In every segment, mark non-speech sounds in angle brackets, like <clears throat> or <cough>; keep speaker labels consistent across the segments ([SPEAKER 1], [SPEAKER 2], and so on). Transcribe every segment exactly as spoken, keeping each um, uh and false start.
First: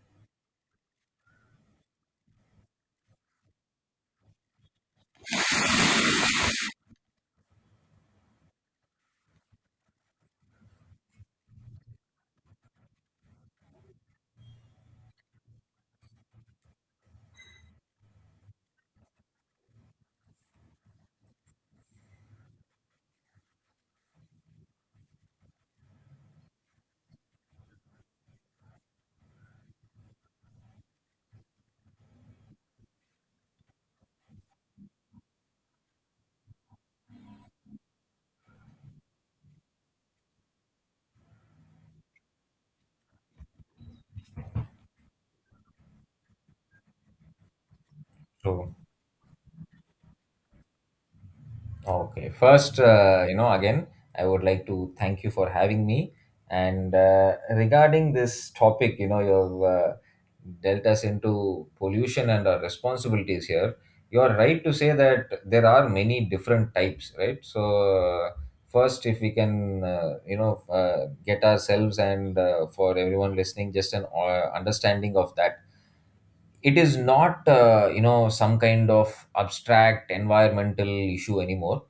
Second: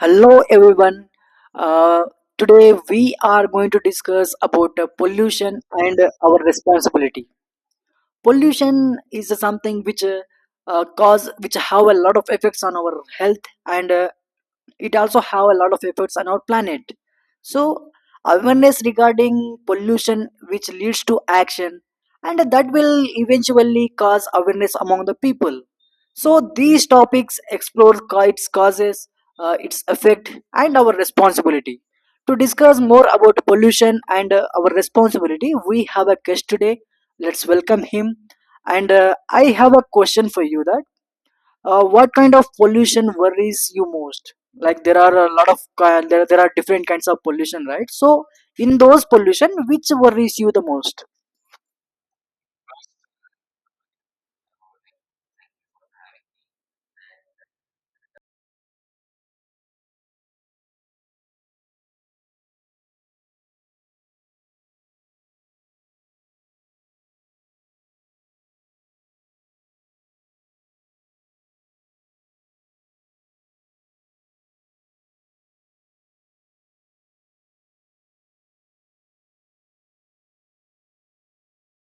[SPEAKER 1] Hello everyone. Uh, Today we are going to discuss about uh, pollution and uh, our responsibility. Pollution is something which uh, uh, cause which have a lot of effects on our health and uh, it also have a lot of effects on our planet, so awareness regarding pollution which leads to action, and that will eventually cause awareness among the people. So these topics explore ca- its causes, uh, its effect and our responsibility. To discuss more about pollution and uh, our responsibility, we have a guest today. Let's welcome him. And uh, I have a question for you that, uh, what kind of pollution worries you most? Like there are a lot of ki- there there are different kinds of pollution, right? So
[SPEAKER 2] True.
[SPEAKER 1] in those pollution, which worries you the most?
[SPEAKER 2] Okay. First, uh, you know, again, I would like to thank you for having me. And uh, regarding this topic, you know, you've uh, dealt us into pollution and our responsibilities here. You are right to say that there are many different types, right? So, uh, first, if we can, uh, you know, uh, get ourselves and uh, for everyone listening, just an uh, understanding of that. It is not, uh, you know, some kind of abstract environmental issue anymore.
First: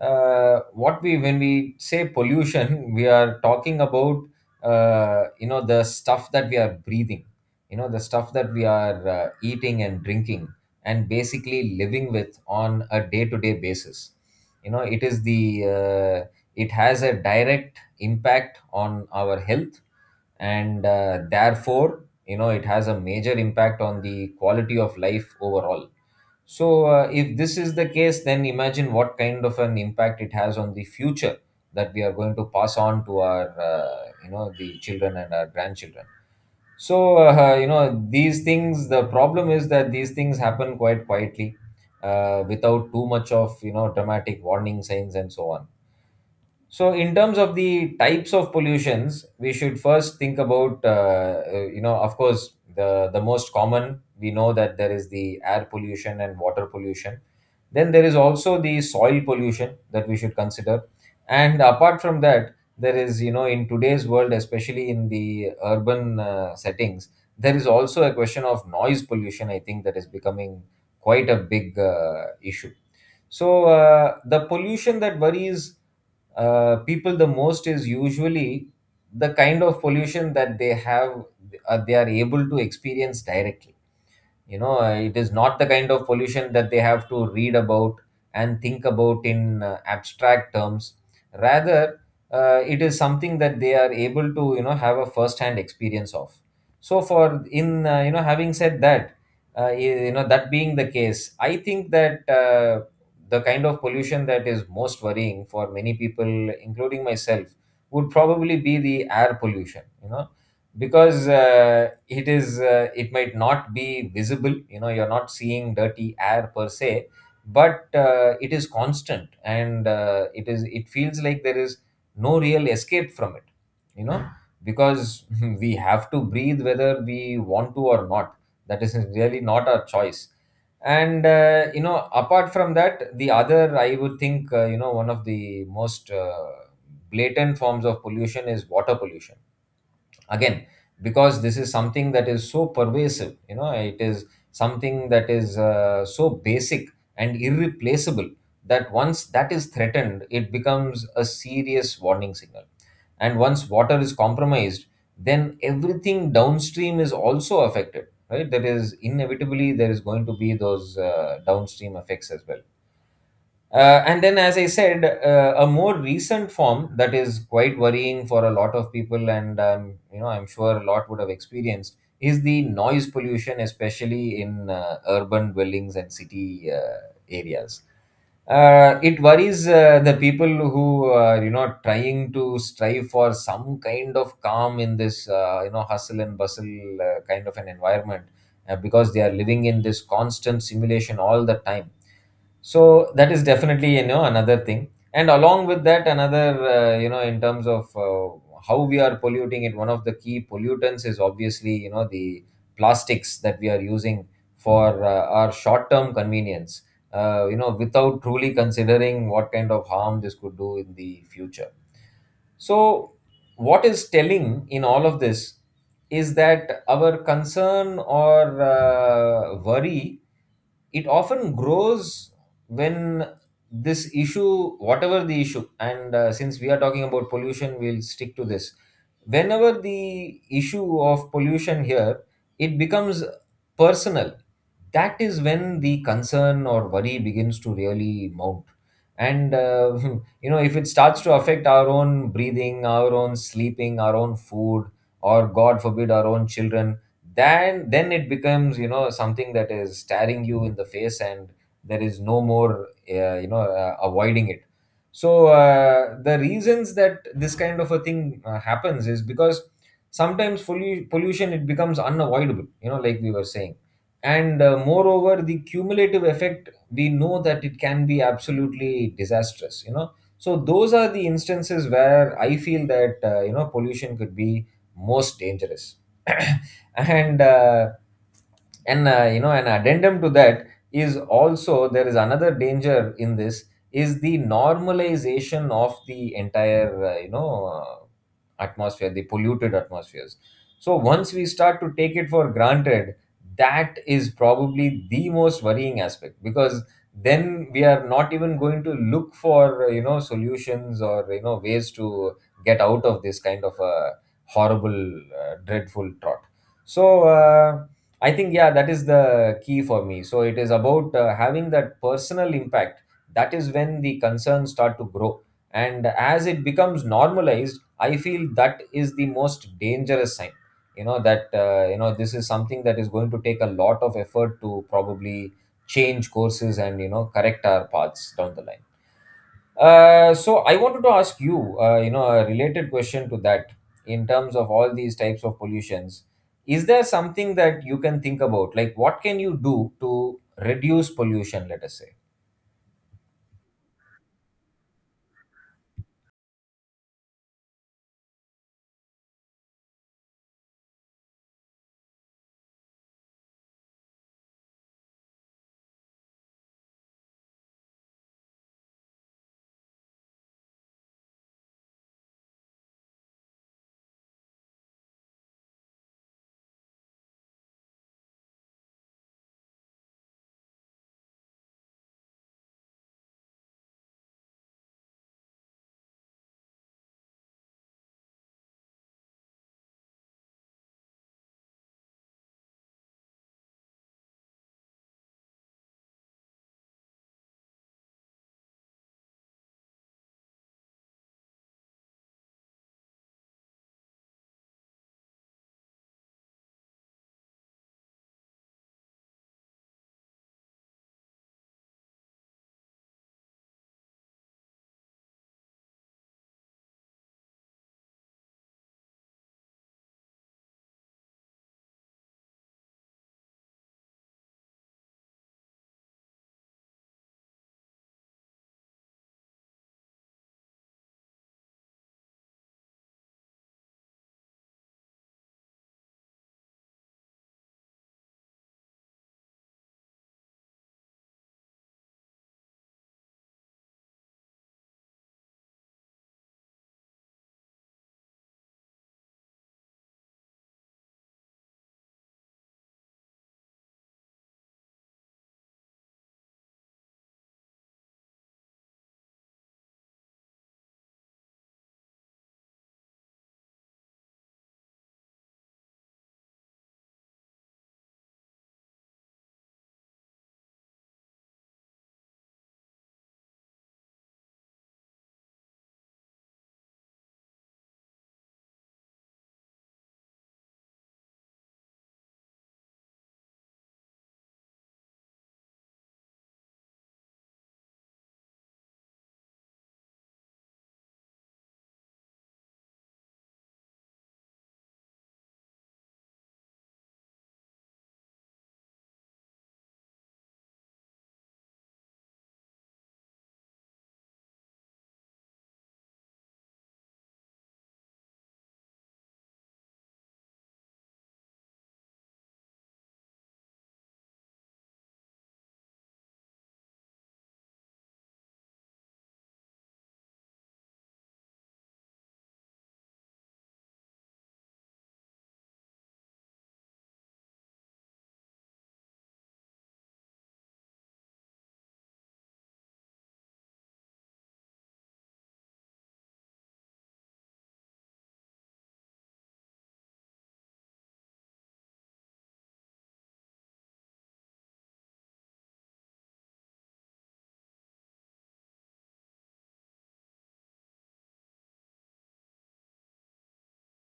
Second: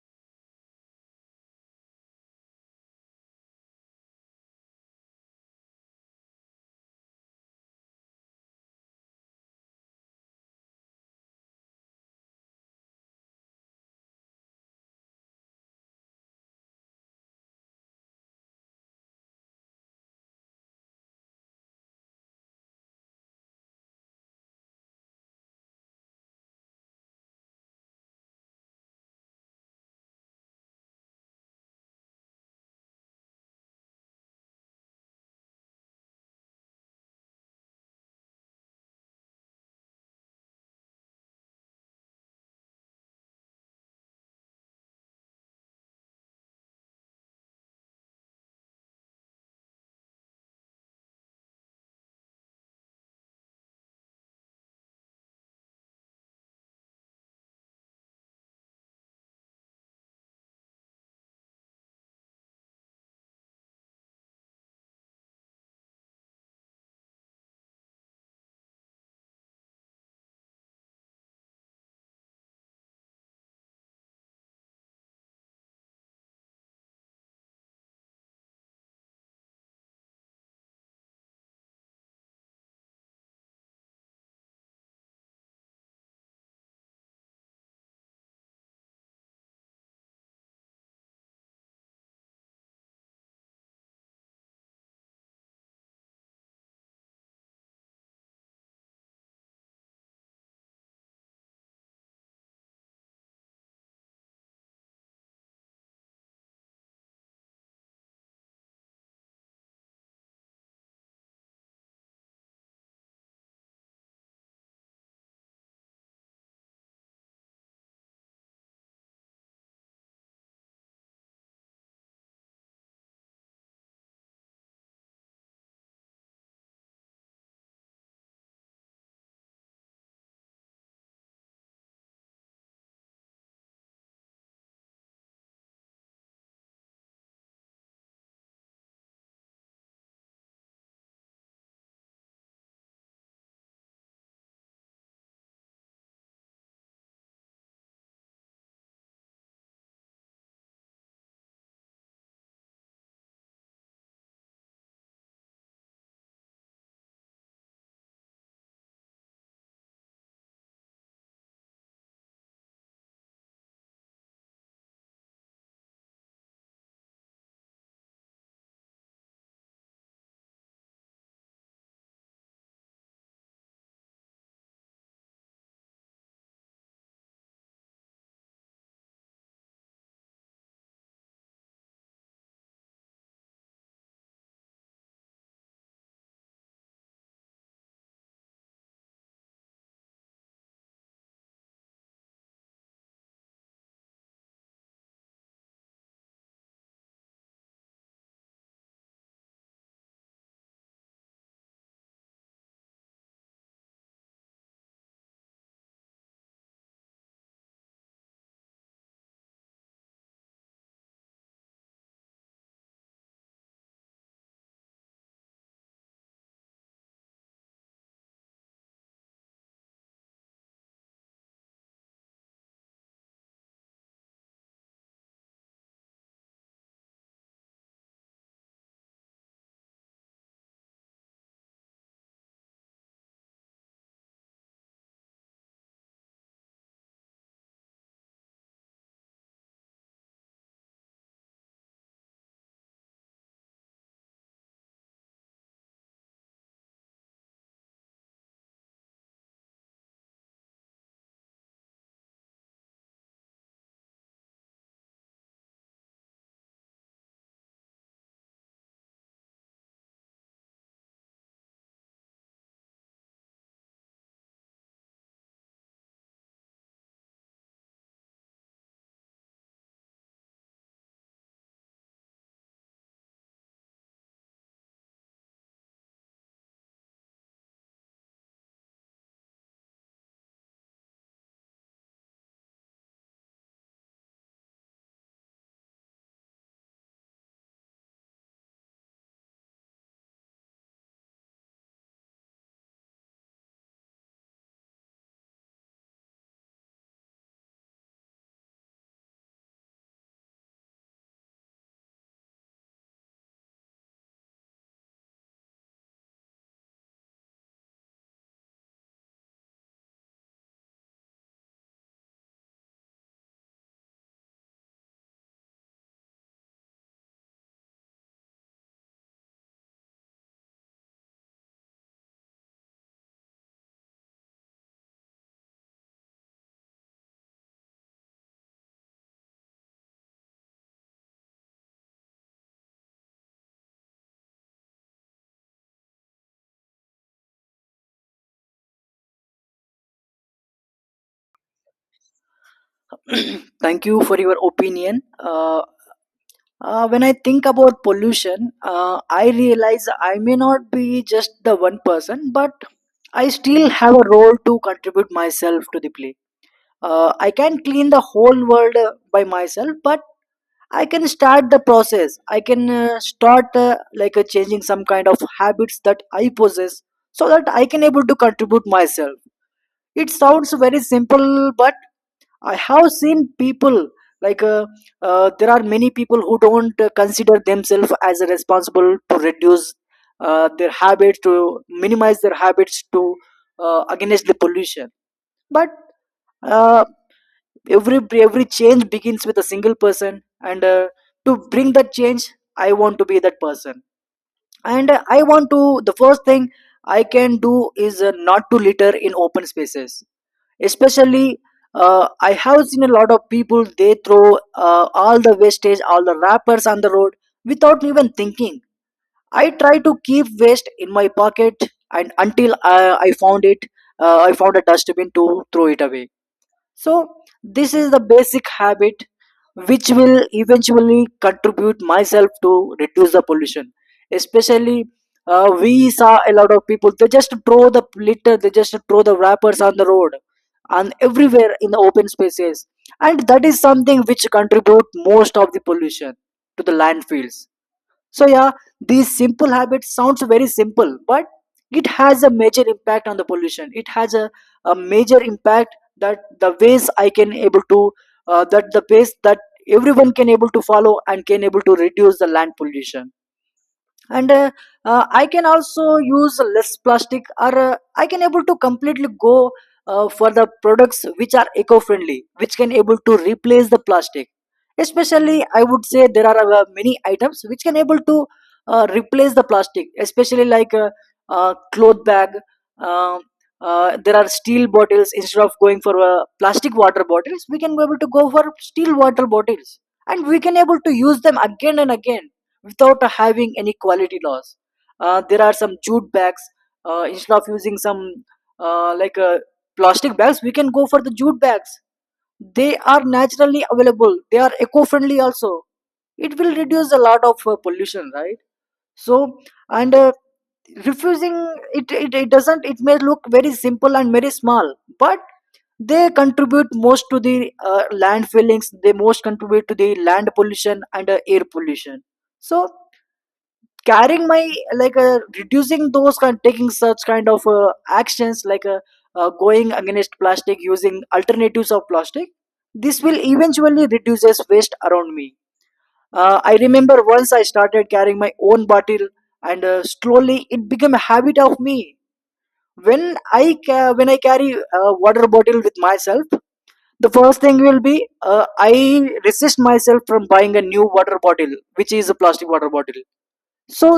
[SPEAKER 2] uh, what we when we say pollution, we are talking about uh, you know the stuff that we are breathing, you know the stuff that we are uh, eating and drinking and basically living with on a day to day basis. You know it is the uh, it has a direct impact on our health, and uh, therefore you know it has a major impact on the quality of life overall. So, uh, if this is the case, then imagine what kind of an impact it has on the future that we are going to pass on to our, uh, you know, the children and our grandchildren. So, uh, you know, these things, the problem is that these things happen quite quietly, uh, without too much of, you know, dramatic warning signs and so on. So, in terms of the types of pollutions, we should first think about, uh, uh, you know, of course, the, the most common. We know that there is the air pollution and water pollution. Then there is also the soil pollution that we should consider. And apart from that, there is, you know, in today's world, especially in the urban uh, settings, there is also a question of noise pollution, I think, that is becoming quite a big uh, issue. So, uh, the pollution that worries uh, people the most is usually the kind of pollution that they have uh, they are able to experience directly. you know uh, it is not the kind of pollution that they have to read about and think about in uh, abstract terms. Rather, uh, it is something that they are able to, you know have a first hand experience of. So for in uh, you know having said that uh, you know that being the case, I think that uh, the kind of pollution that is most worrying for many people, including myself, would probably be the air pollution. You know because uh, it is uh, it might not be visible. You know you're not seeing dirty air per se, but uh, it is constant, and uh, it is it feels like there is no real escape from it, you know, because <laughs> we have to breathe whether we want to or not. That is really not our choice. And uh, you know apart from that, the other, I would think, uh, you know one of the most uh, blatant forms of pollution is water pollution. Again, because this is something that is so pervasive. You know it is something that is uh, so basic and irreplaceable, that once that is threatened, it becomes a serious warning signal. And once water is compromised, then everything downstream is also affected, right? There is inevitably there is going to be those uh, downstream effects as well. Uh, and then, as I said, uh, a more recent form that is quite worrying for a lot of people, and um, you know, I'm sure a lot would have experienced, is the noise pollution, especially in uh, urban dwellings and city uh, areas. Uh, it worries uh, the people who are, you know, trying to strive for some kind of calm in this, uh, you know hustle and bustle uh, kind of an environment, uh, because they are living in this constant simulation all the time. So that is definitely, you know, another thing. And along with that, another, uh, you know in terms of uh, how we are polluting it, one of the key pollutants is obviously, you know, the plastics that we are using for uh, our short term convenience, uh, you know without truly considering what kind of harm this could do in the future. So, what is telling in all of this is that our concern or uh, worry, it often grows when this issue, whatever the issue, and uh, since we are talking about pollution, we'll stick to this, whenever the issue of pollution here, it becomes personal. That is when the concern or worry begins to really mount. And uh, <laughs> you know, if it starts to affect our own breathing, our own sleeping, our own food, or god forbid our own children, then then it becomes, you know, something that is staring you in the face, and there is no more, uh, you know uh, avoiding it. So uh, the reasons that this kind of a thing uh, happens is because sometimes fully pollution it becomes unavoidable, you know, like we were saying. And uh, moreover, the cumulative effect, we know that it can be absolutely disastrous, you know. So those are the instances where I feel that, uh, you know pollution could be most dangerous. <coughs> <clears throat> and uh, and uh, you know an addendum to that is, also there is another danger in this, is the normalization of the entire, uh, you know uh, atmosphere, the polluted atmospheres. So once we start to take it for granted, that is probably the most worrying aspect, because then we are not even going to look for, uh, you know solutions or, you know, ways to get out of this kind of a horrible uh, dreadful trot. So uh, I think, yeah, that is the key for me. So it is about uh, having that personal impact. That is when the concerns start to grow. And as it becomes normalized, I feel that is the most dangerous sign. You know, that, uh, you know, this is something that is going to take a lot of effort to probably change courses and, you know, correct our paths down the line. Uh, so I wanted to ask you, uh, you know, a related question to that, in terms of all these types of pollutions. Is there something that you can think about? Like, what can you do to reduce pollution, let us say?
[SPEAKER 1] <clears throat> Thank you for your opinion. Uh, uh, when I think about pollution, uh, I realize I may not be just the one person, but I still have a role to contribute myself to the play. Uh, I can clean the whole world uh, by myself, but I can start the process. I can uh, start uh, like uh, changing some kind of habits that I possess so that I can able to contribute myself. It sounds very simple, but I have seen people like uh, uh, there are many people who don't uh, consider themselves as responsible to reduce uh, their habits, to minimize their habits to uh, against the pollution. But uh, every every change begins with a single person, and uh, to bring that change, I want to be that person. And uh, I want to, the first thing I can do is uh, not to litter in open spaces, especially uh, I have seen a lot of people, they throw uh, all the wastage, all the wrappers on the road without even thinking. I try to keep waste in my pocket, and until i, I found it, uh, I found a dustbin to throw it away. So this is the basic habit which will eventually contribute myself to reduce the pollution. Especially, uh, we saw a lot of people, they just throw the litter, they just throw the wrappers on the road and everywhere in the open spaces, and that is something which contribute most of the pollution to the landfills. So yeah, these simple habits sounds very simple, but it has a major impact on the pollution. It has a, a major impact that the ways I can able to uh, that the ways that everyone can able to follow and can able to reduce the land pollution. And uh, uh, I can also use less plastic, or uh, I can able to completely go uh, for the products which are eco friendly, which can able to replace the plastic. Especially, I would say there are uh, many items which can able to uh, replace the plastic, especially like uh, uh, cloth bag. um uh, there are steel bottles. Instead of going for uh, plastic water bottles, we can be able to go for steel water bottles, and we can able to use them again and again without having any quality loss. Uh, there are some jute bags. Uh, instead of using some uh, like uh, plastic bags, we can go for the jute bags. They are naturally available. They are eco-friendly also. It will reduce a lot of uh, pollution, right? So and uh, refusing it, it it doesn't, it may look very simple and very small, but they contribute most to the uh, land fillings. They most contribute to the land pollution and uh, air pollution. So carrying my like uh, reducing those kind, taking such kind of uh, actions like uh, uh, going against plastic, using alternatives of plastic, this will eventually reduces waste around me. uh, I remember once I started carrying my own bottle, and uh, slowly it became a habit of me. When i ca- when I carry a water bottle with myself, the first thing will be, uh, I resist myself from buying a new water bottle, which is a plastic water bottle. So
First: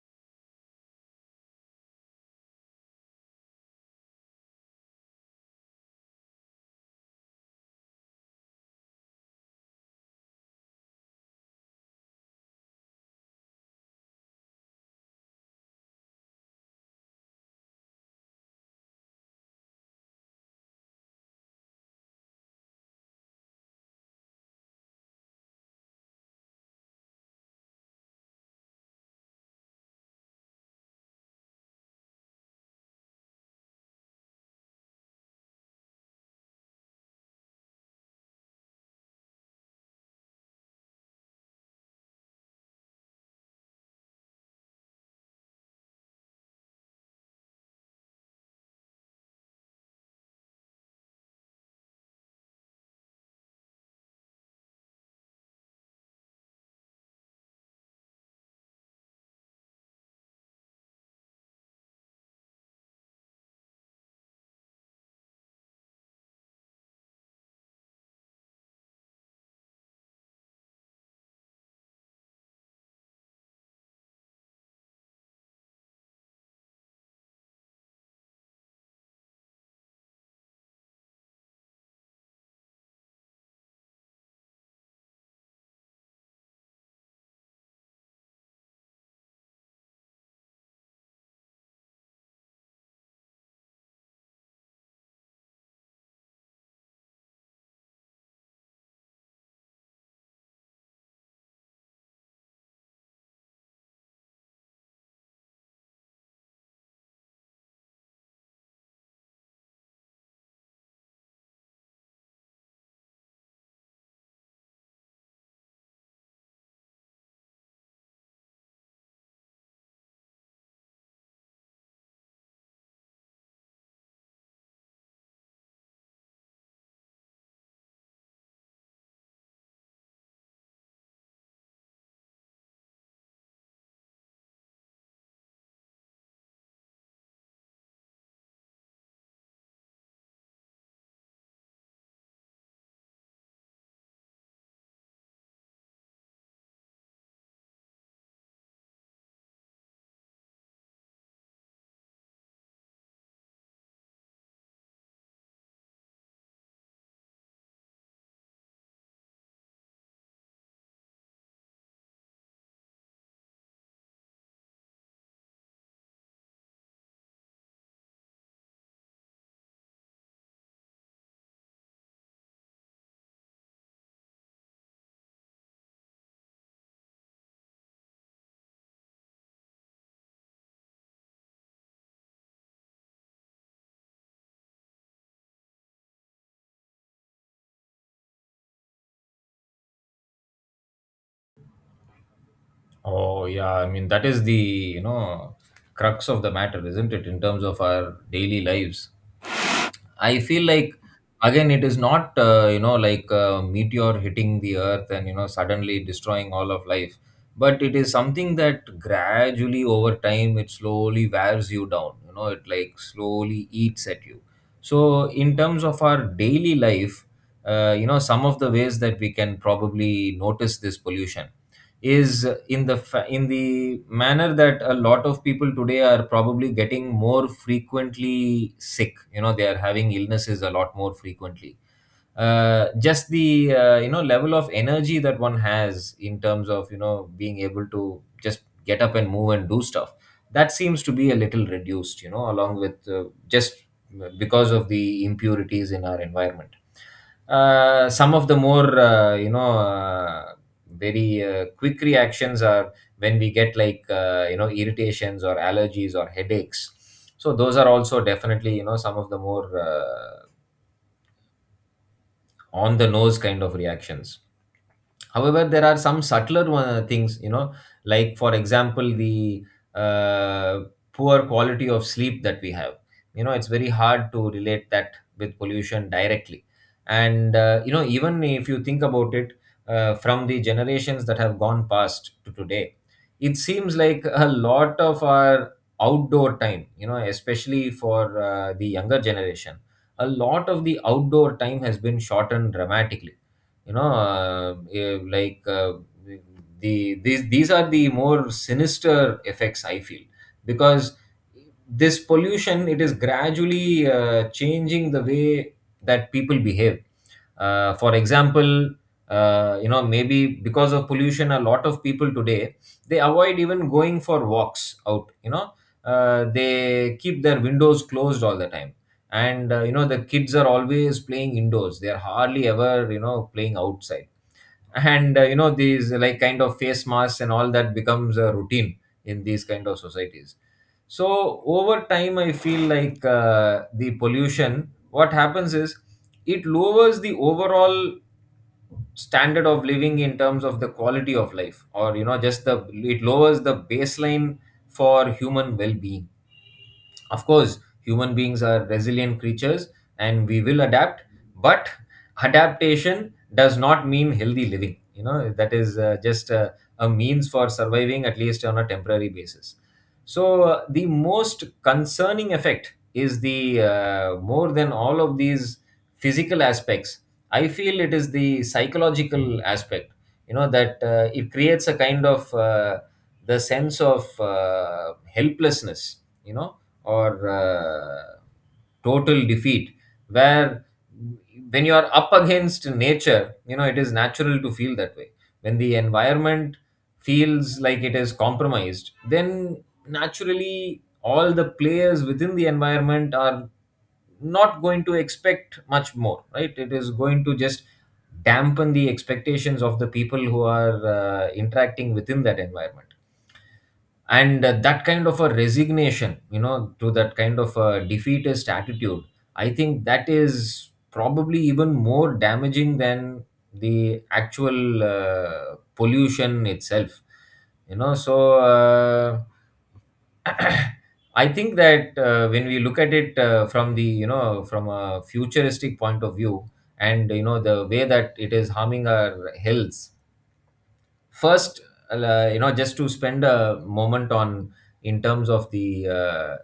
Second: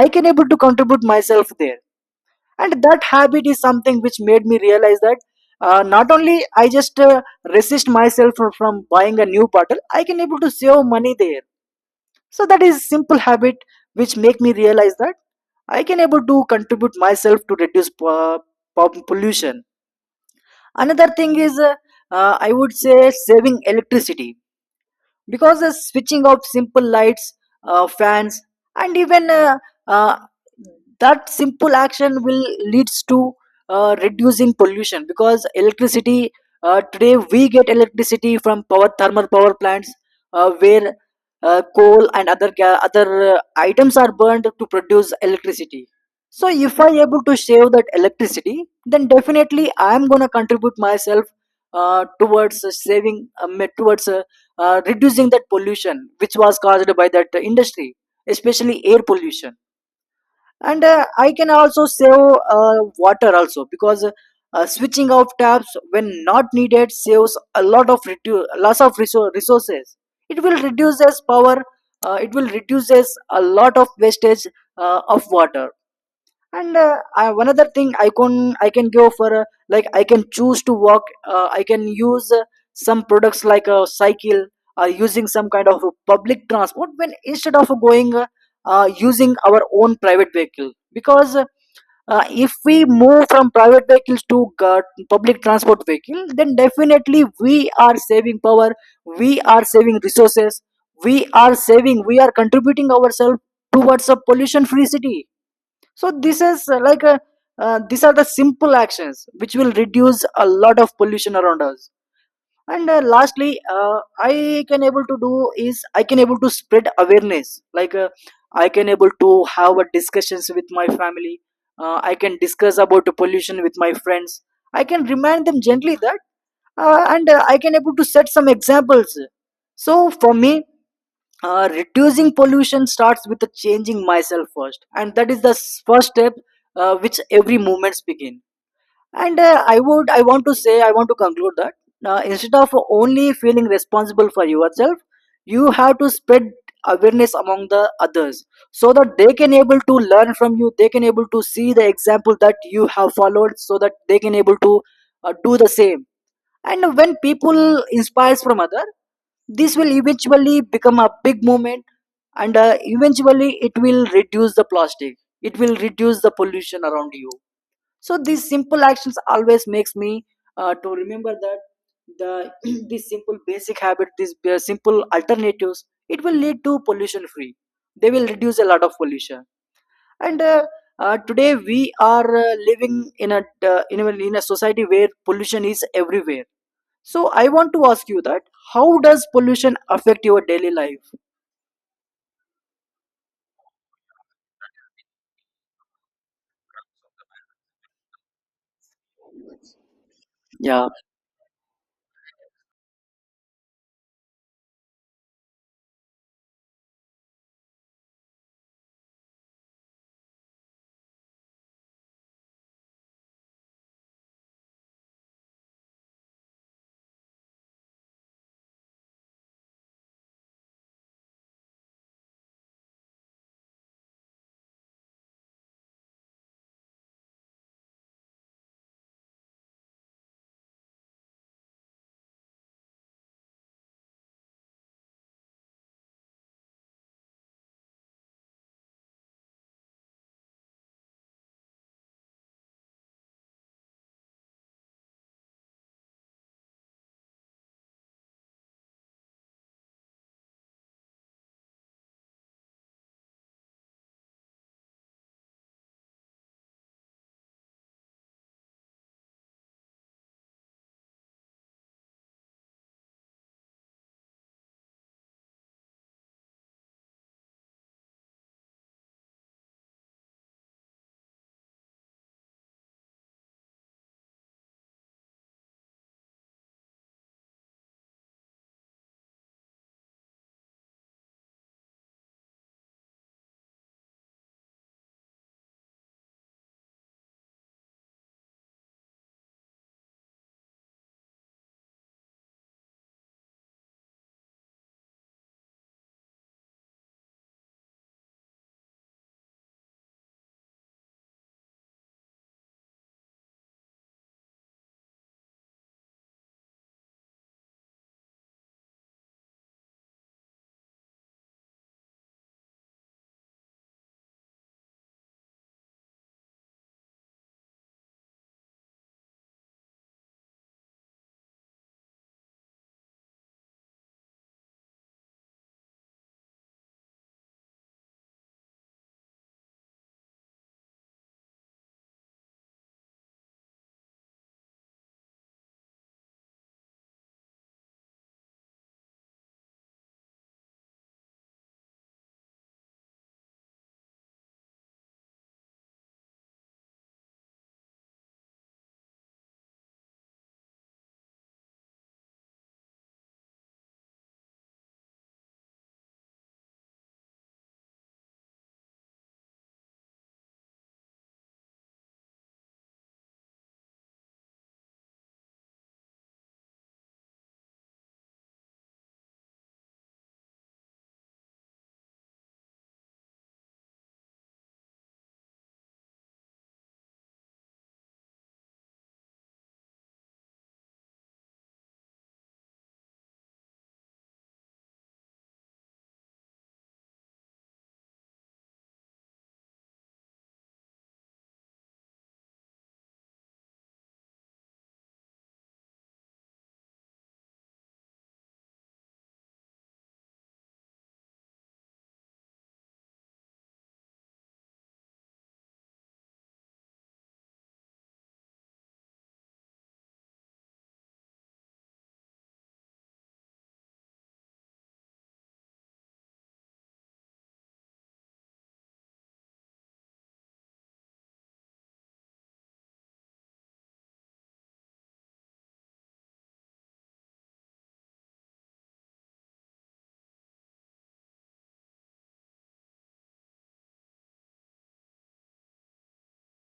[SPEAKER 1] I can able to contribute myself there, and that habit is something which made me realize that uh, not only I just uh, resist myself from from buying a new bottle, I can able to save money there. So that is simple habit which make me realize that I can able to contribute myself to reduce po- po- pollution. Another thing is uh, uh, I would say saving electricity, because the switching out simple lights, uh, fans, and even uh, uh, that simple action will leads to uh, reducing pollution, because electricity, uh, today we get electricity from power thermal power plants, uh, where uh, coal and other ga- other uh, items are burned to produce electricity. So if I able to save that electricity, then definitely I am going to contribute myself uh, towards uh, saving um, towards uh, uh, reducing that pollution which was caused by that uh, industry, especially air pollution. And uh, I can also save uh, water also, because uh, switching off taps when not needed saves a lot of redu- loss of resou- resources. It will reduces power, uh, it will reduces a lot of wastage uh, of water. And uh, I, one other thing I can, i can go for uh, like I can choose to walk, uh, I can use uh, some products like a cycle, or using some kind of a public transport when instead of going uh, uh, using our own private vehicle, because uh, if we move from private vehicles to uh, public transport vehicle, then definitely we are saving power, we are saving resources, we are saving, we are contributing ourselves towards a pollution free city. So this is uh, like a, uh, these are the simple actions which will reduce a lot of pollution around us. And uh, lastly, uh, I can able to do is I can able to spread awareness, like uh, I can able to have a discussions with my family, uh, I can discuss about the pollution with my friends, I can remind them gently that uh, and uh, I can able to set some examples. So for me, uh, reducing pollution starts with the changing myself first, and that is the s- first step uh, which every movements begin. And uh, i would I want to say, I want to conclude that uh, instead of only feeling responsible for yourself, you have to spread awareness among the others, so that they can able to learn from you, they can able to see the example that you have followed, so that they can able to uh, do the same. And when people inspires from other, this will eventually become a big movement, and uh, eventually it will reduce the plastic, it will reduce the pollution around you. So these simple actions always makes me uh, to remember that the <clears throat> these simple basic habit, these ba- simple alternatives, it will lead to pollution free, they will reduce a lot of pollution. And uh, uh, today we are uh, living in a uh, in a in a society where pollution is everywhere. So I want to ask you that how does pollution affect your daily life?
[SPEAKER 2] Oh yeah, I mean that is the, you know, crux of the matter, isn't it? In terms of our daily lives, I feel
[SPEAKER 1] Yeah.
[SPEAKER 2] like again it is not, uh, you know like a meteor hitting the earth and, you know, suddenly destroying all of life, but it is something that gradually over time it slowly wears you down. You know, it like slowly eats at you. So in terms of our daily life, uh, you know some of the ways that we can probably notice this pollution is in the fa- in the manner that a lot of people today are probably getting more frequently sick. You know, they are having illnesses a lot more frequently. Uh, just the, uh, you know level of energy that one has in terms of, you know, being able to just get up and move and do stuff, that seems to be a little reduced, you know, along with, uh, just because of the impurities in our environment. Uh, some of the more, uh, you know uh, very uh, quick reactions are when we get like, uh, you know irritations or allergies or headaches. So those are also definitely, you know, some of the more, uh, on the nose kind of reactions. However, there are some subtler one, things, you know, like for example the uh, poor quality of sleep that we have. You know, it's very hard to relate that with pollution directly. And uh, you know even if you think about it, uh, from the generations that have gone past to today, it seems like a lot of our outdoor time, you know, especially for uh, the younger generation, a lot of the outdoor time has been shortened dramatically. you know uh, eh, like uh, the these these are the more sinister effects I feel, because this pollution, it is gradually uh, changing the way that people behave. Uh, for example, uh, you know maybe because of pollution, a lot of people today they avoid even going for walks out, you know. Uh, they keep their windows closed all the time, and uh, you know the kids are always playing indoors. They are hardly ever, you know, playing outside. And uh, you know these like kind of face masks and all that becomes a routine in these kind of societies. So over time I feel like uh, the pollution, what happens is it lowers the overall standard of living in terms of the quality of life, or you know just the, it lowers the baseline for human well-being. Of course, human beings are resilient creatures and we will adapt, but adaptation does not mean healthy living. You know, that is uh, just uh, a means for surviving at least on a temporary basis. So, uh, the most concerning effect is the uh, more than all of these physical aspects. I feel it is the psychological aspect, you know, that uh, it creates a kind of uh, the sense of uh, helplessness, you know, or uh, total defeat. Where when you are up against nature, you know, it is natural to feel that way. When the environment feels like it is compromised, then naturally all the players within the environment are not going to expect much more, right? It is going to just dampen the expectations of the people who are uh, interacting within that environment. And uh, that kind of a resignation, you know, to that kind of a defeatist attitude, I think that is probably even more damaging than the actual uh, pollution itself, you know so uh, <clears throat> I think that uh, when we look at it, uh, from the, you know, from a futuristic point of view, and you know the way that it is harming our health first, uh, you know, just to spend a moment on, in terms of the uh,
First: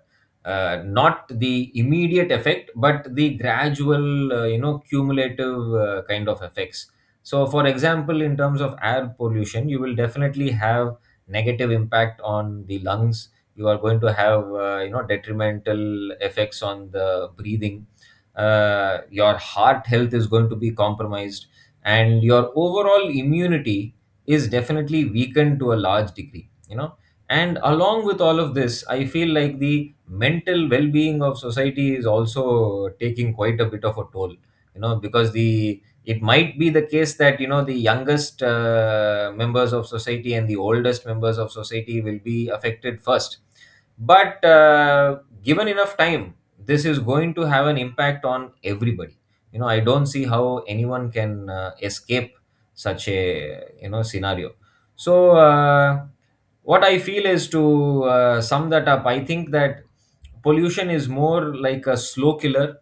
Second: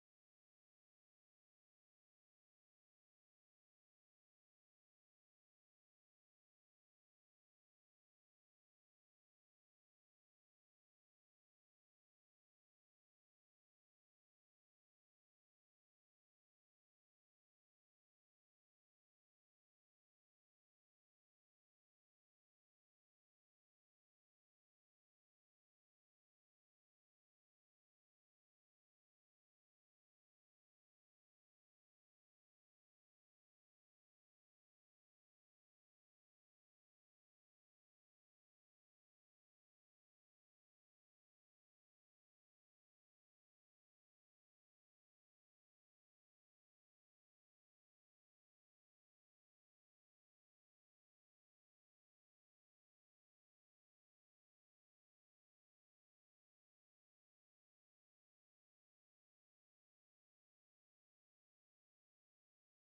[SPEAKER 2] uh, not the immediate effect but the gradual, uh, you know, cumulative uh, kind of effects. So for example, in terms of air pollution, you will definitely have negative impact on the lungs. You are going to have uh, you know, detrimental effects on the breathing. Uh, your heart health is going to be compromised, and your overall immunity is definitely weakened to a large degree, you know. And along with all of this, I feel like the mental well-being of society is also taking quite a bit of a toll, you know, because the it might be the case that, you know, the youngest uh, members of society and the oldest members of society will be affected first. But uh, given enough time, this is going to have an impact on everybody. You know, I don't see how anyone can uh, escape such a, you know, scenario. So uh, what I feel is, to uh, sum that up, I think that pollution is more like a slow killer.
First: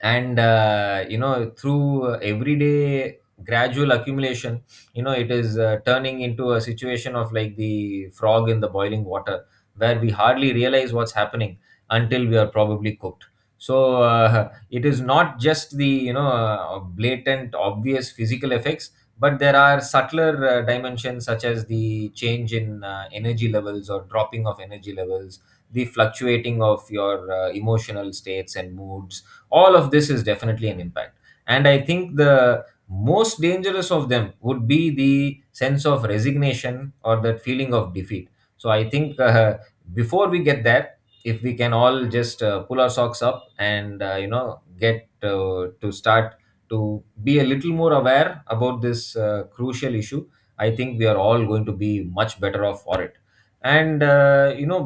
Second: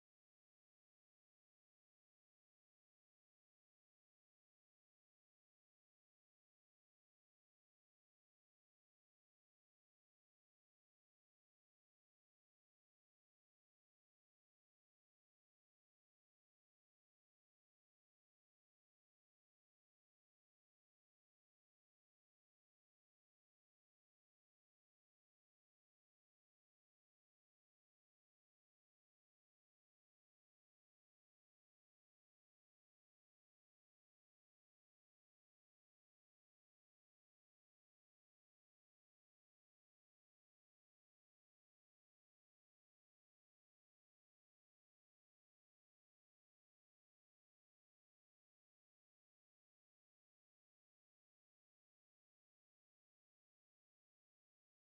[SPEAKER 2] And uh, you know through uh, everyday gradual accumulation, you know, it is uh, turning into a situation of like the frog in the boiling water, where we hardly realize what's happening until we are probably cooked. So uh, <laughs> it is not just the, you know, uh, blatant obvious physical effects, but there are subtler uh, dimensions, such as the change in uh, energy levels, or dropping of energy levels, the fluctuating of your uh, emotional states and moods. All of this is definitely an impact. And I think the most dangerous of them would be the sense of resignation, or that feeling of defeat. So I think <laughs> uh, before we get there, if we can all just uh, pull our socks up and, uh, you know, get uh, to start to be a little more aware about this uh, crucial issue, I think we are all going to be much better off for it. And uh, you know,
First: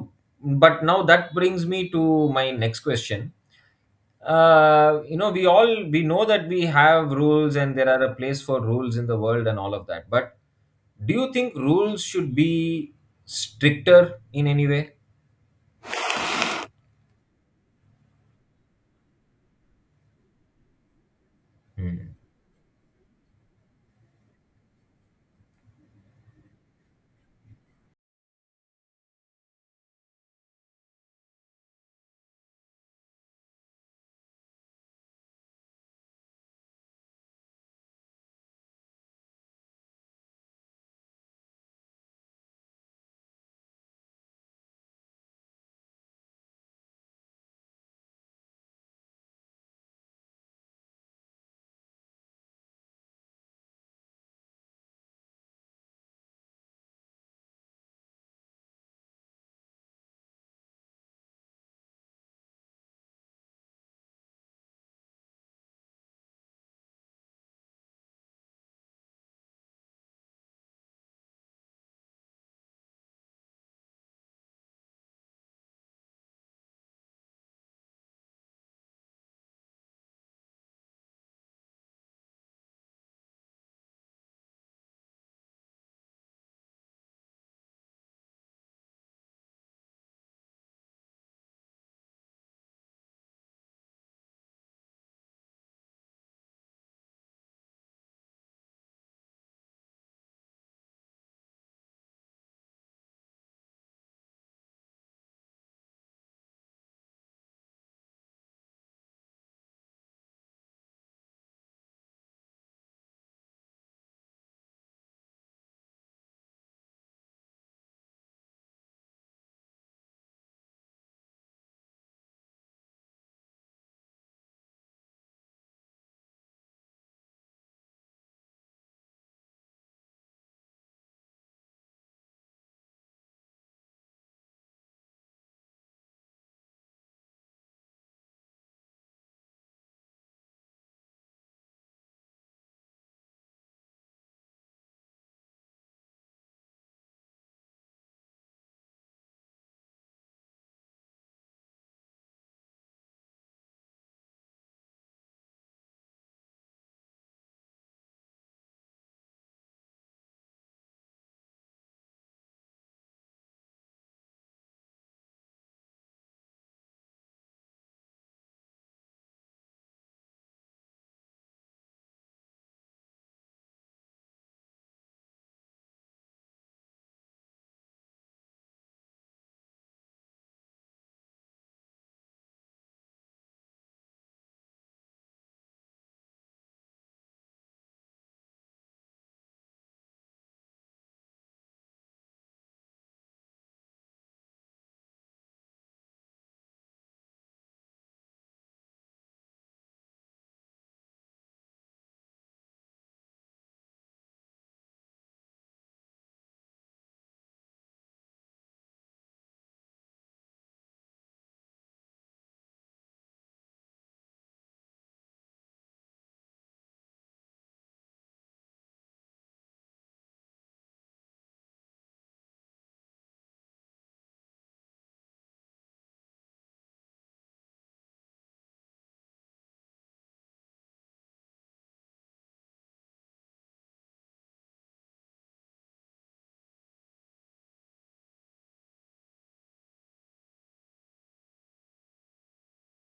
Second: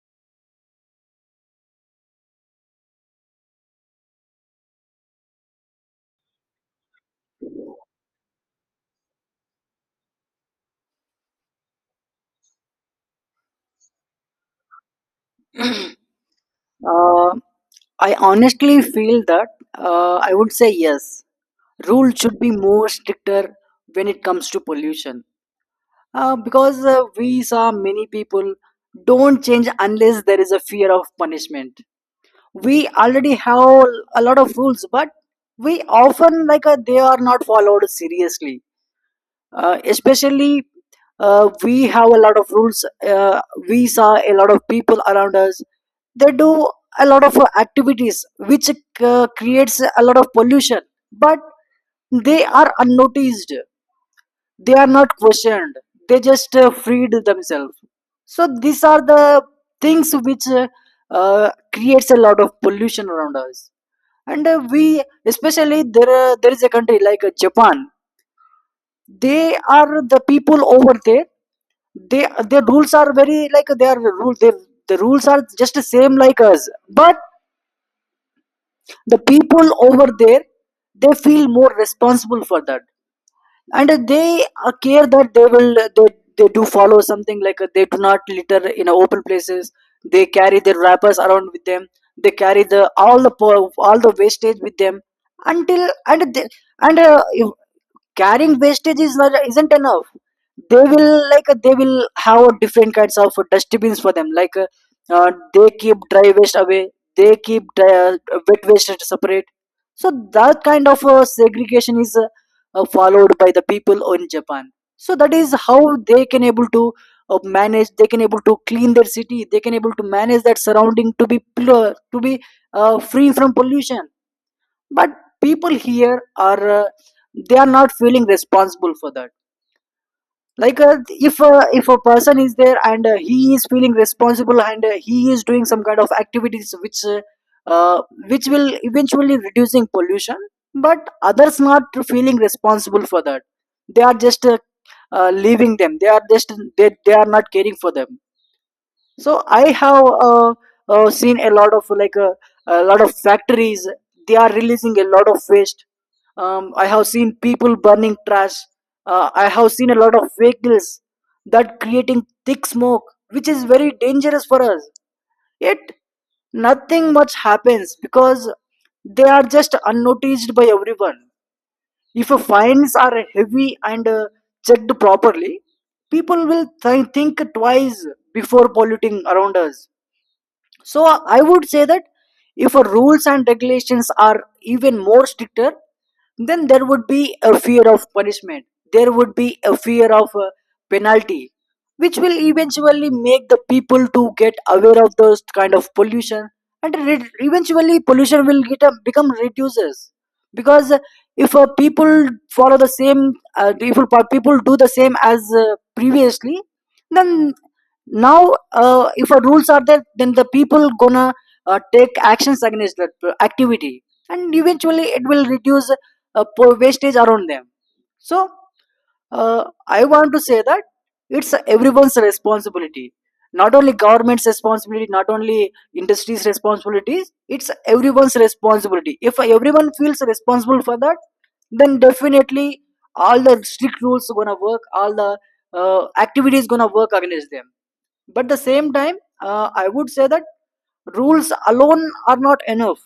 [SPEAKER 2] but now that brings me to my next question. Uh, you know, we all we know that we have rules, and there are a place for rules in the world and all of that. But do you think rules should be stricter in any way?
[SPEAKER 1] Uh, I honestly feel that, uh, I would say yes. Rules should be more stricter when it comes to pollution. Uh, because uh, we saw many people don't change unless there is a fear of punishment. We already have a lot of rules, but we often like uh, they are not followed seriously. Uh, especially uh, we have a lot of rules, uh, we saw a lot of people around us, they do a lot of uh, activities which uh, creates a lot of pollution, but they are unnoticed, they are not questioned, they just uh, freed themselves. So these are the things which uh, uh, creates a lot of pollution around us. And uh, we especially there uh, There is a country like uh, Japan. They are the people over there, they their rules are very like their rule they, the rules are just the same like us, but the people over there, they feel more responsible for that. And they uh, care that they will they, they do follow something like, uh, they do not litter in open places. They carry their wrappers around with them. They carry the all the po- all the wastage with them. Until and they, and uh, Carrying wastage is not isn't enough. They will like uh, they will have a different kinds of dustbins for them. Like uh, uh, they keep dry waste away, they keep dry, uh, wet waste separate. So that kind of uh, segregation is uh, uh, followed by the people in Japan. So that is how they can able to uh, manage they can able to clean their city, they can able to manage that surrounding to be pure, to be uh, free from pollution. But people here are uh, they are not feeling responsible for that. Like uh, if uh, if a person is there and uh, he is feeling responsible, and uh, he is doing some kind of activities which uh, uh, which will eventually reducing pollution, but others not feeling responsible for that. They are just uh, uh, leaving them. They are just they, they are not caring for them. So I have uh, uh, seen a lot of, like uh, a lot of factories, they are releasing a lot of waste. um, I have seen people burning trash. uh, I have seen a lot of vehicles that creating thick smoke, which is very dangerous for us. Yet nothing much happens because they are just unnoticed by everyone. If uh, fines are heavy and uh, checked properly, people will th- think twice before polluting around us. So I would say that if a rules and regulations are even more stricter, then there would be a fear of punishment. There would be a fear of uh, penalty, which will eventually make the people to get aware of those kind of pollution, and re- eventually pollution will get a, become reduces, because uh, if uh, people follow the same, uh, if people people do the same as uh, previously, then now uh, if a rules are there, then the people gonna uh, take actions against that uh, activity, and eventually it will reduce uh, po- wastage around them. So uh, I want to say that it's everyone's responsibility, not only government's responsibility, not only industry's responsibilities, it's everyone's responsibility. If everyone feels responsible for that, then definitely all the strict rules gonna work, all the uh, activities gonna work against them. But at the same time, uh, I would say that rules alone are not enough.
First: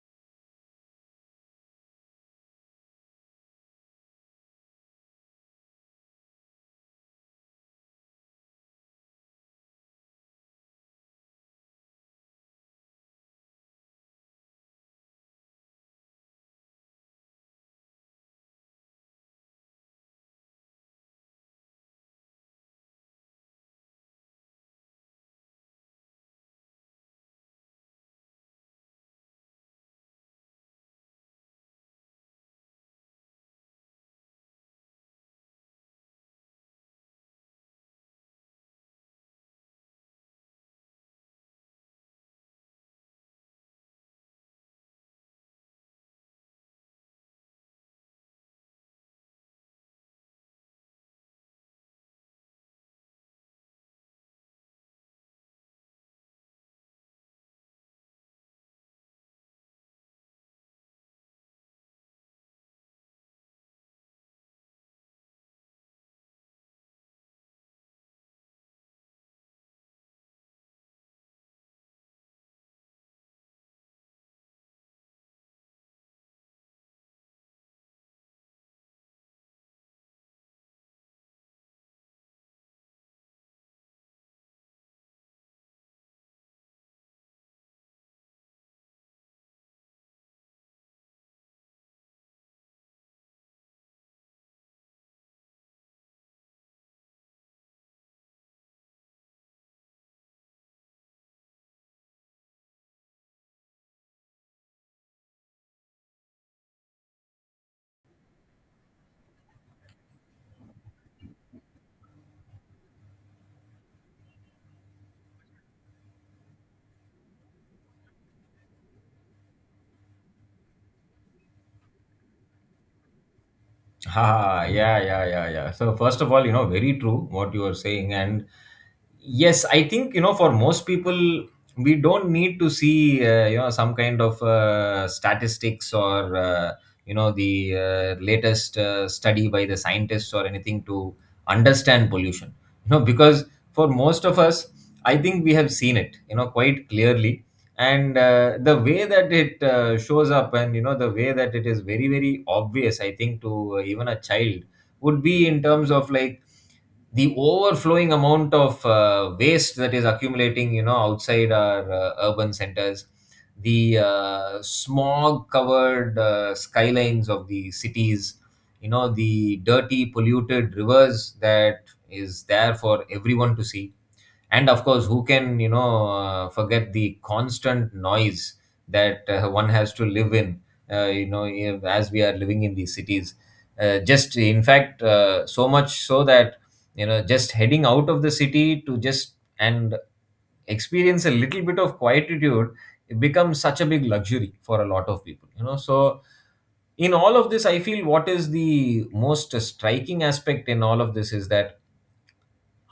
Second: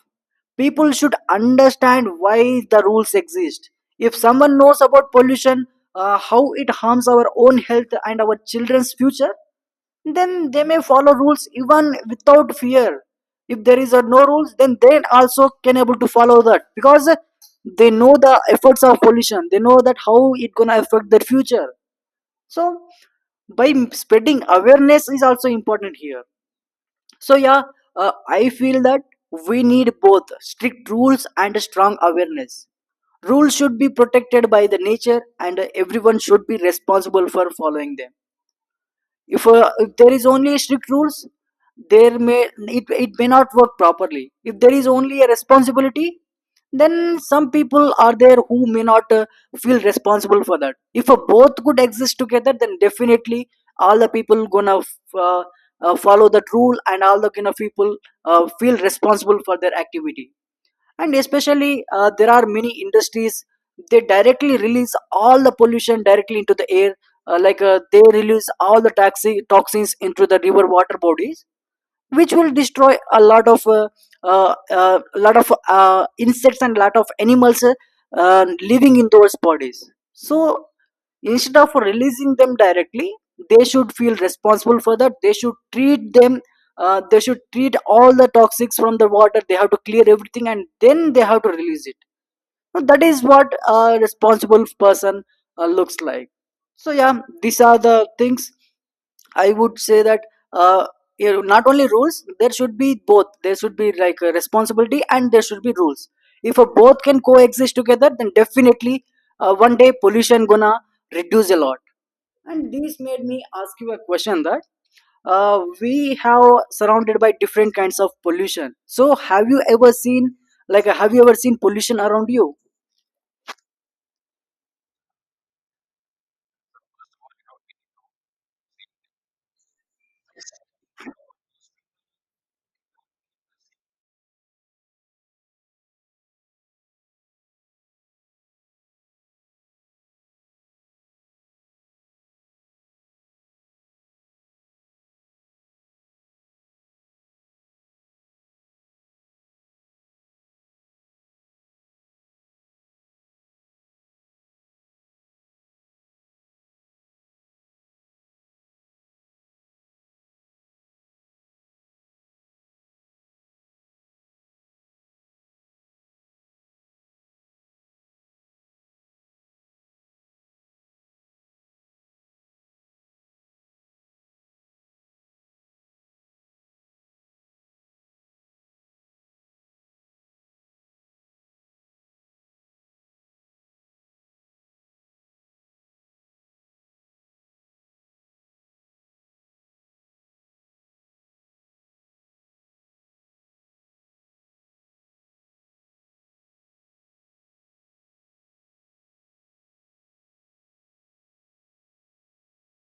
[SPEAKER 1] People should understand why the rules exist. If someone knows about pollution, uh, how it harms our own health and our children's future, then they may follow rules even without fear. If there is a no rules, then they also can able to follow that, because uh, they know the efforts of pollution, they know that how it gonna affect their future. So by spreading awareness is also important here. So yeah, uh, I feel that we need both strict rules and strong awareness. Rules should be protected by the nature, and uh, everyone should be responsible for following them. If, uh, if there is only strict rules, there may it, it may not work properly. If there is only a responsibility, then some people are there who may not uh, feel responsible for that. If uh, both could exist together, then definitely all the people gonna f- uh, uh, follow that rule, and all the kind of people uh, feel responsible for their activity. And especially uh, there are many industries, they directly release all the pollution directly into the air. Uh, like uh, they release all the taxi toxins into the river water bodies, which will destroy a lot of uh, uh, uh, lot of uh, insects and lot of animals uh, uh, living in those bodies. So instead of releasing them directly, they should feel responsible for that. They should treat them, uh, they should treat all the toxics from the water. They have to clear everything, and then they have to release it. Now, that is what a responsible person uh, looks like. So yeah, these are the things I would say that, uh, you know, not only rules, there should be both. There should be like a responsibility, and there should be rules. If a both can coexist together, then definitely uh, one day pollution gonna reduce a lot. And this made me ask you a question that uh, we have surrounded by different kinds of pollution. So have you ever seen, like have you ever seen pollution around you?
[SPEAKER 2] Ah, yeah, yeah, yeah, yeah. So first of all, you know, very true what you are saying, and yes, I think, you know, for most people, we don't need to see, uh, you know, some kind of uh, statistics or uh, you know, the uh, latest uh, study by the scientists or anything to understand pollution. You know, because for most of us, I think we have seen it, you know, quite clearly. And uh, the way that it uh, shows up, and you know the way that it is very very obvious, I think, to uh, even a child, would be in terms of like the overflowing amount of uh, waste that is accumulating, you know, outside our uh, urban centers, the uh, smog covered uh, skylines of the cities, you know, the dirty polluted rivers that is there for everyone to see. And of course, who can, you know, uh, forget the constant noise that uh, one has to live in, uh, you know, if- as we are living in these cities, uh, just in fact uh, so much so that, you know, just heading out of the city to just and experience a little bit of quietude, it becomes such a big luxury for a lot of people, you know. So in all of this, I feel what is the most striking aspect in all of this is that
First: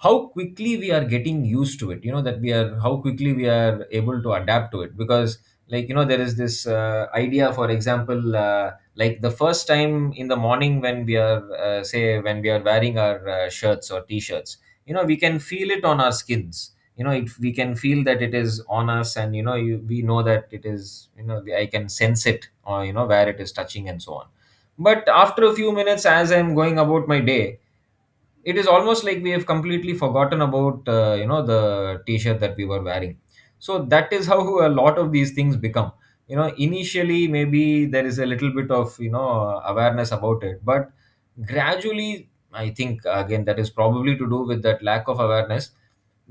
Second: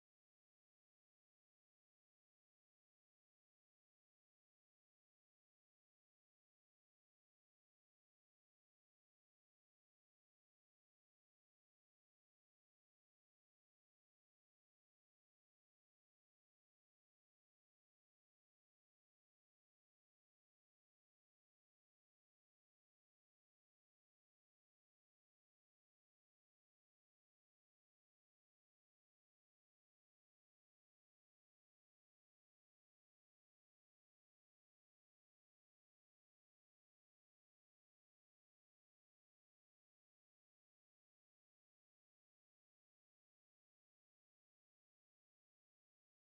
[SPEAKER 2] how quickly we are getting used to it, you know, that we are how quickly we are able to adapt to it. Because, like, you know, there is this uh, idea, for example, uh, like the first time in the morning when we are, uh, say when we are wearing our uh, shirts or t-shirts, you know, we can feel it on our skins. You know, it, we can feel that it is on us, and you know you, we know that it is, you know, I can sense it, or you know where it is touching, and so on. But after a few minutes, as I'm going about my day, it is almost like we have completely forgotten about, uh, you know, the t-shirt that we were wearing. So that is <laughs> how a lot of these things become, you know, initially maybe there is a little bit of, you know, awareness about it, but gradually, I think, again, that is probably to do with that lack of awareness.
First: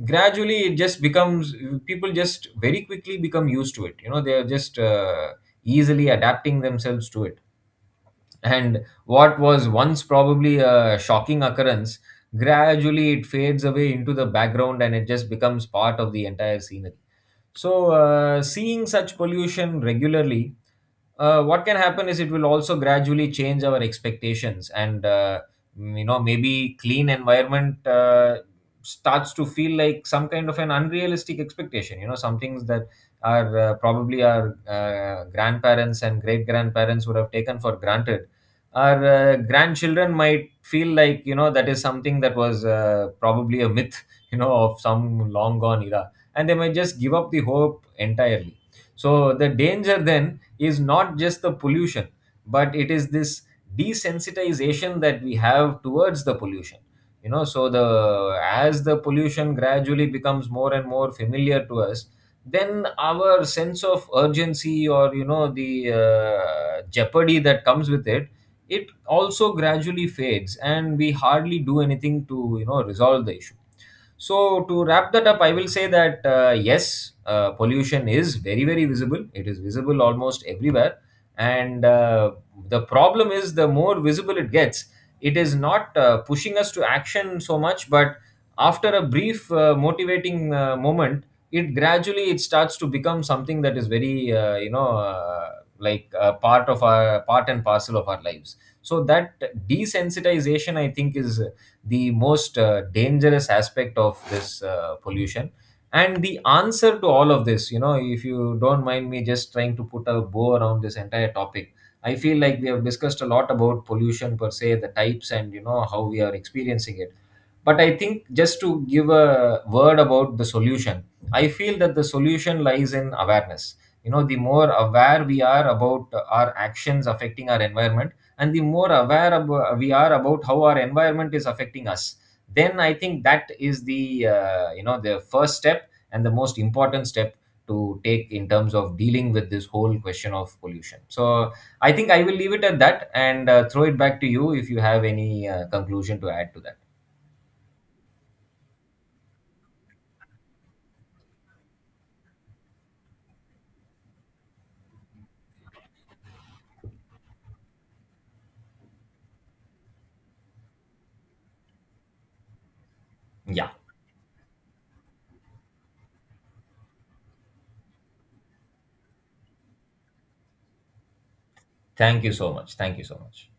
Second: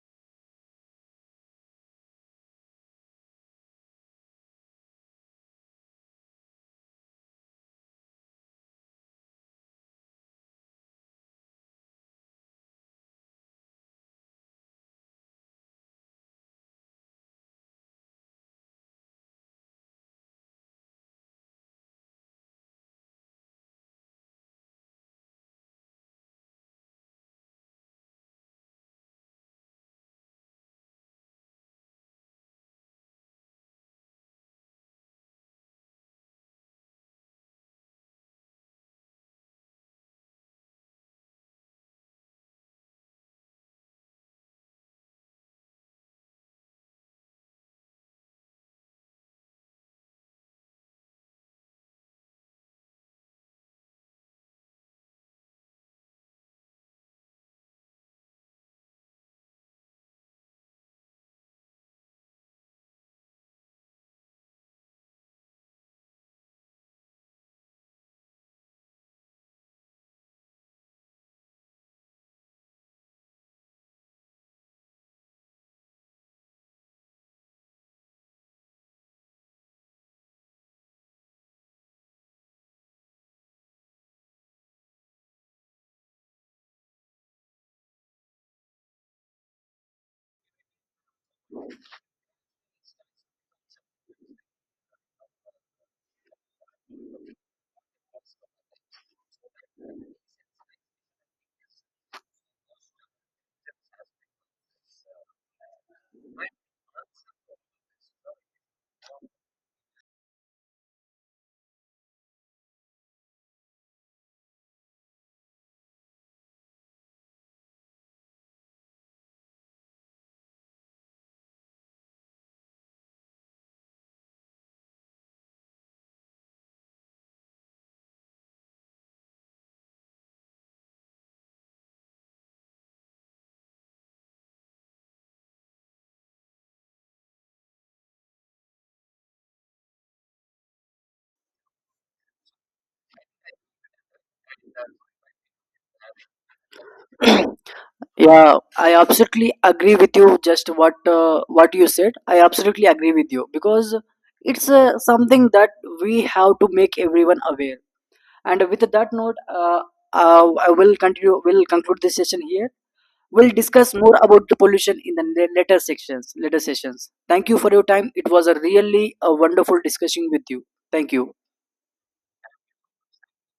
[SPEAKER 2] Gradually it just becomes, people just very quickly become used to it, you know, they are just uh, easily adapting themselves to it. And what was once probably a shocking occurrence, gradually it fades away into the background, and it just becomes part of the entire scenery. So uh, seeing such pollution regularly, uh, what can happen is it will also gradually change our expectations. And uh, mm, you know, maybe clean environment uh, starts to feel like some kind of an unrealistic expectation, you know, some things that are uh, probably our uh, grandparents and great grandparents would have taken for granted. Our uh, grandchildren might feel like, you know, that is something that was uh, probably a myth <laughs> you know, of some long gone era, and they might just give up the hope entirely. So the danger then is not just the pollution, but it is this desensitization that we have towards the pollution. You know, so the as the pollution gradually becomes more and more familiar to us, then our sense of urgency, or you know the uh, jeopardy that comes with it, it also gradually fades, and we hardly do anything to, you know, resolve the issue. So to wrap that up, I will say that, uh, yes, uh, pollution is very very visible, it is visible almost everywhere. And uh, the problem is, the more visible it gets, it is not uh, pushing us to action so much. But after a brief uh, motivating uh, moment, it gradually it starts to become something that is very, uh, you know, uh, like uh, part of our part and parcel of our lives. So that desensitization, I think, is the most uh, dangerous aspect of this uh, pollution. And the answer to all of this, you know, if you don't mind me just trying to put a bow around this entire topic, I feel like we have discussed a lot about pollution per se, the types and you know how we are experiencing it, but I think just to give a word about the solution, I feel that the solution lies in awareness. You know, the more aware we are about our actions affecting our environment, and the more aware ab- we are about how our environment is affecting us, then I think that is the, uh, you know, the first step and the most important step to take in terms of dealing with this whole question of pollution. So I think I will leave it at that, and uh, throw it back to you if you have any uh, conclusion to add to that.
[SPEAKER 1] <clears throat> Yeah, I absolutely agree with you. Just what uh, what you said, I absolutely agree with you, because it's uh, something that we have to make everyone aware. And with that note, uh, uh, I will continue. Will conclude this session here. We'll
[SPEAKER 2] Yeah.
[SPEAKER 1] discuss more about the pollution in the la- later sections. Later sessions. Thank you for your time. It was a really a wonderful discussion with you. Thank you.
[SPEAKER 2] Thank you so much. Thank you so much.